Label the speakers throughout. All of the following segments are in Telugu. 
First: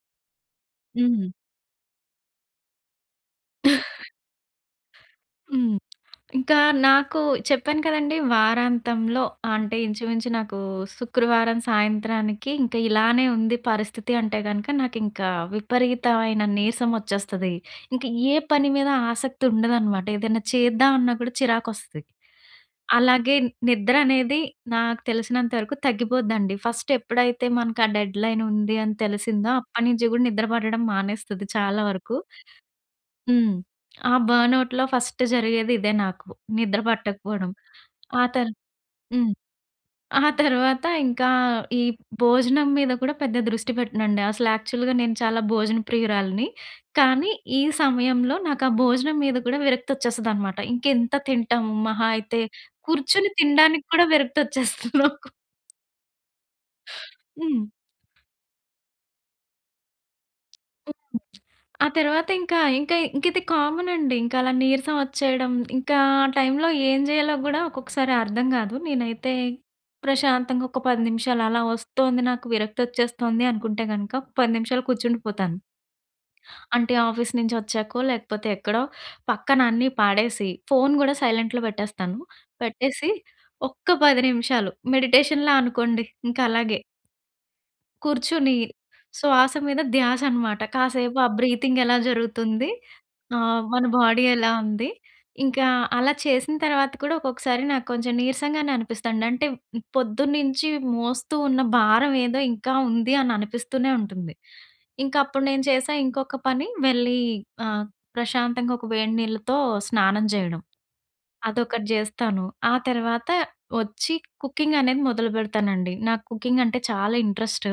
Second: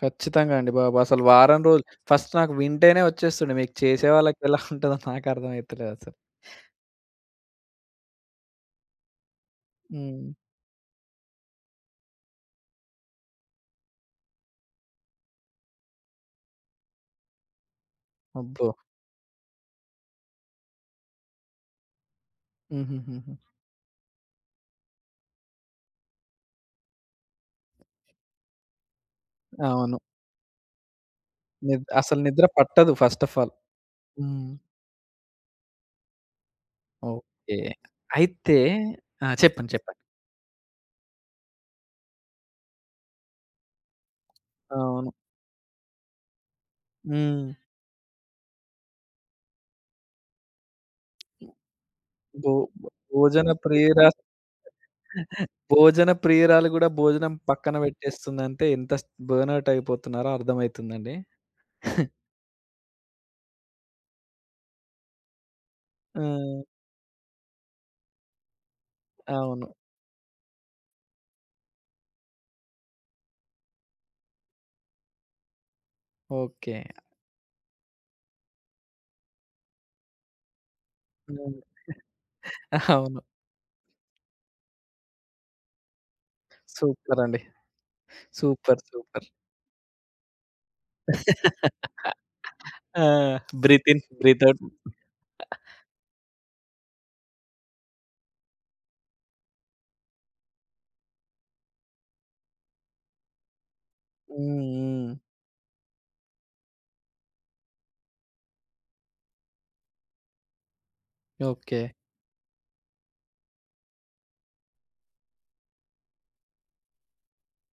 Speaker 1: కచ్చితంగా అండి బాబు. అసలు
Speaker 2: హ్మ్.
Speaker 1: వారం రోలు ఫస్ట్ నాకు వింటేనే వచ్చేస్తుంది. మీకు చేసే వాళ్ళకి ఎలా ఉంటదో, నాకు
Speaker 2: హ్మ్.
Speaker 1: అర్ధమైతలేదసలు.
Speaker 2: ఇంకా నాకు చెప్పాను కదండీ. వారాంతంలో ఆహ్, అంటే, ఇంచుమించు
Speaker 1: హ్మ్.
Speaker 2: నాకు శుక్రవారం సాయంత్రానికి, ఇంక ఇలానే ఉంది పరిస్థితి అంటే గనక, నాకింకా విపరీతవైన నీరసం వచ్చేస్తది. ఇంక ఏ పని
Speaker 1: అబ్బో!
Speaker 2: మీదా ఆసక్తుండదనమాట. ఏదెనా చేద్దాం అన్నా కూడా చిరాకొస్తది. అలాగే,
Speaker 1: హుహుహుహు.
Speaker 2: నిద్ర అనేది నాకు తెలిసినంత వరకు తగ్గిపోద్దండి. ఫస్టెప్పుడైతే మనకు ఆ డెడ్‌లైన్ ఉంది అని తెలిసిందో,
Speaker 1: అవును.
Speaker 2: అప్పడినుంచి కూడా, నిద్ర పట్టడం మానేస్తుది చాలా
Speaker 1: నిద్
Speaker 2: వరకు.
Speaker 1: అసలు నిద్ర పట్టదు ఫస్ట్ ఆఫ్ ఆల్.
Speaker 2: హ్మ్. ఆ
Speaker 1: హ్మ్.
Speaker 2: బర్నౌట్‌లో ఫస్ట్ జరిగేది ఇదే నాకు. నిద్ర పట్టకపోడం.
Speaker 1: ఓకే.
Speaker 2: ఆ తరు
Speaker 1: అయితే ఆ!
Speaker 2: హ్మ్.
Speaker 1: చెప్పండి. చెప్పండి.
Speaker 2: ఆ తర్వాత ఇంకా ఈ భోజనం మీద కూడా పెద్ద దృష్టి పెట్టనండి. అసలు యాక్చువల్‌గా
Speaker 1: అవును.
Speaker 2: నేను చాలా భోజన ప్రియురాలిని. కానీ,
Speaker 1: హ్మ్.
Speaker 2: ఈ సమయంలో నాకా భోజనం మీద కూడా విరక్తొచ్చేస్తదనమాట. ఇంకెంత తింటం! మహా అయితే,
Speaker 1: బోబ్
Speaker 2: కూర్చుని
Speaker 1: భోజన
Speaker 2: తినడానికి కూడా
Speaker 1: ప్రియురా
Speaker 2: విరక్తొచ్చేస్తుంది నాకు.
Speaker 1: భోజన ప్రియురాలు కూడా భోజనం
Speaker 2: హ్మ్.
Speaker 1: పక్కన పెట్టేస్తుందంటే ఇంతస్ బర్నౌట్ అయిపోతున్నారో అర్థమైతుందండి.
Speaker 2: ఆ! తర్వాతింకా ఇంకా ఇంకిది కామన్ అండి. ఇంకలా నీరసం వచ్చేయడం, ఇంకా ఆ
Speaker 1: హ్మ్.
Speaker 2: టైంలో ఏం జేయాలో గూడా, ఒక్కొక్కసారి అర్థం గాదు. నేనైతే,
Speaker 1: అవును.
Speaker 2: ప్రశాంతంగా ఒక్క 10 నిమిషాలలా వస్తోంది, నాకు విరక్తొచ్చేస్తోంది అనుకుంటే గనుక, ఒక 10 నిమిషాలు కూర్చుండిపోతాను.
Speaker 1: ఓకే.
Speaker 2: అంటే ఆఫీస్ నుంచి వచ్చాకో, లేకపోతే ఎక్కడో, పక్కన అన్నీ పాడేసి, ఫోన్ గూడా
Speaker 1: అవును.
Speaker 2: సైలెంట్‌లో పెట్టేస్తాను. పెట్టేసి,
Speaker 1: అవును.
Speaker 2: ఒక్క 10 నిమిషాలు మెడిటేషన్‌లా అనుకోండి, ఇంకలాగే...
Speaker 1: సూపరండి.
Speaker 2: కూర్చుని,
Speaker 1: సూపర్! సూపర్!
Speaker 2: శ్వాస మీద ధ్యాసనమాట. కాసేపు ఆ బ్రీతింగ్ ఎలా జరుగుతుంది?
Speaker 1: ఆ!
Speaker 2: ఆహ్, మన
Speaker 1: బ్రీత్ ఇన్,
Speaker 2: బోడీ
Speaker 1: బ్రీత్
Speaker 2: ఎలా
Speaker 1: ఔట్
Speaker 2: ఉంది? ఇంకా అలా చేసిన తర్వాత కూడా, ఒకొక్కసారి నాకు కొంచెం నీరసంగానే అనిపిస్తదండి. అంటే, పొద్దున్నించీ మోస్తూ ఉన్న భారవేదో ఇంకా ఉంది, అని అనిపిస్తూనే ఉంటుంది.
Speaker 1: హ్మ్. హ్మ్.
Speaker 2: ఇంకప్పుడు నేను చేశా ఇంకొక పని. వేళ్ళీ ఆహ్, ప్రశాంతంగా ఒక వేడి నీళ్ళతో స్నానం చేయడం. అదొకటి
Speaker 1: ఓకే.
Speaker 2: జేస్తాను. ఆ తర్వాత వచ్చి కుకింగ్ అనేది మొదలుపెడతానండి. నాకు కుకింగంటే చాలా ఇంట్రెస్ట్.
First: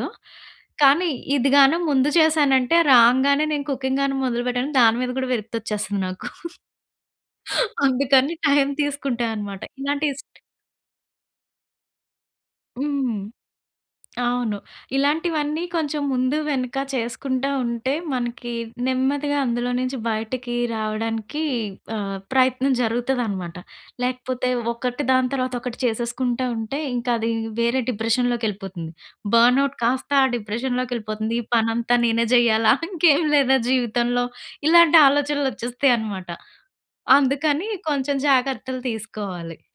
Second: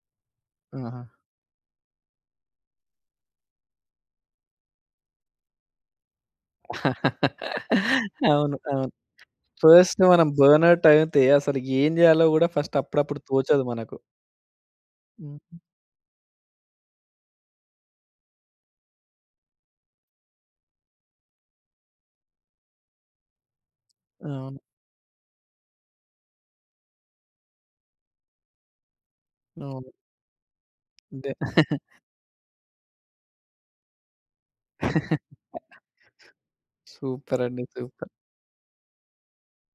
Speaker 1: ఆహా!
Speaker 2: కానీ ఇది గాను ముందు చేశానంటే, రాంగానే నేను కుకింగ్ గాను మొదలుపెట్టాను. దాని మీద కూడా విరక్తొచ్చేస్తుంది నాకు. అందుకని
Speaker 1: అవును.
Speaker 2: టైం
Speaker 1: అవును.
Speaker 2: తీసుకుంటా అనమాట.
Speaker 1: ఫస్ట్‌న
Speaker 2: ఇలాంటి
Speaker 1: మనం బర్నౌట్ అయితే, అసలు ఏం జేయాలో కూడా ఫస్ట్ అప్పుడప్పుడు
Speaker 2: హ్మ్.
Speaker 1: తోచదు మనకు.
Speaker 2: అవును. ఇలాంటివన్నీ కొంచెం ముందు, వెనక చేసుకుంటా ఉంటే, మనకి నెమ్మదిగా అందులో నించి బయటకి రావడానికి, ఆహ్, ప్రయత్నం జరుగుతదనమాట. లేకపోతే
Speaker 1: అవును.
Speaker 2: ఒకటి దాని తర్వాత ఒకటి చేసేసుకుంటా ఉంటే, ఇంకది వేరే డిప్రెషన్‌లోకెళిపోతుంది. బర్నౌట్‌
Speaker 1: అవును.
Speaker 2: కాస్తా ఆ
Speaker 1: అంతే.
Speaker 2: డిప్రెషన్‌లోకెళిపోతుంది. ఈ పనంతా నేనే జేయాలా? ఇంకేం లేదా జీవితంలో? ఇలాంటి ఆలోచనలొచ్చెస్తయి అనమాట.
Speaker 1: సూపరండి.
Speaker 2: అందుకని,
Speaker 1: సూపర్!
Speaker 2: కొంచెం జాగ్రత్తలు తీసుకోవాలి.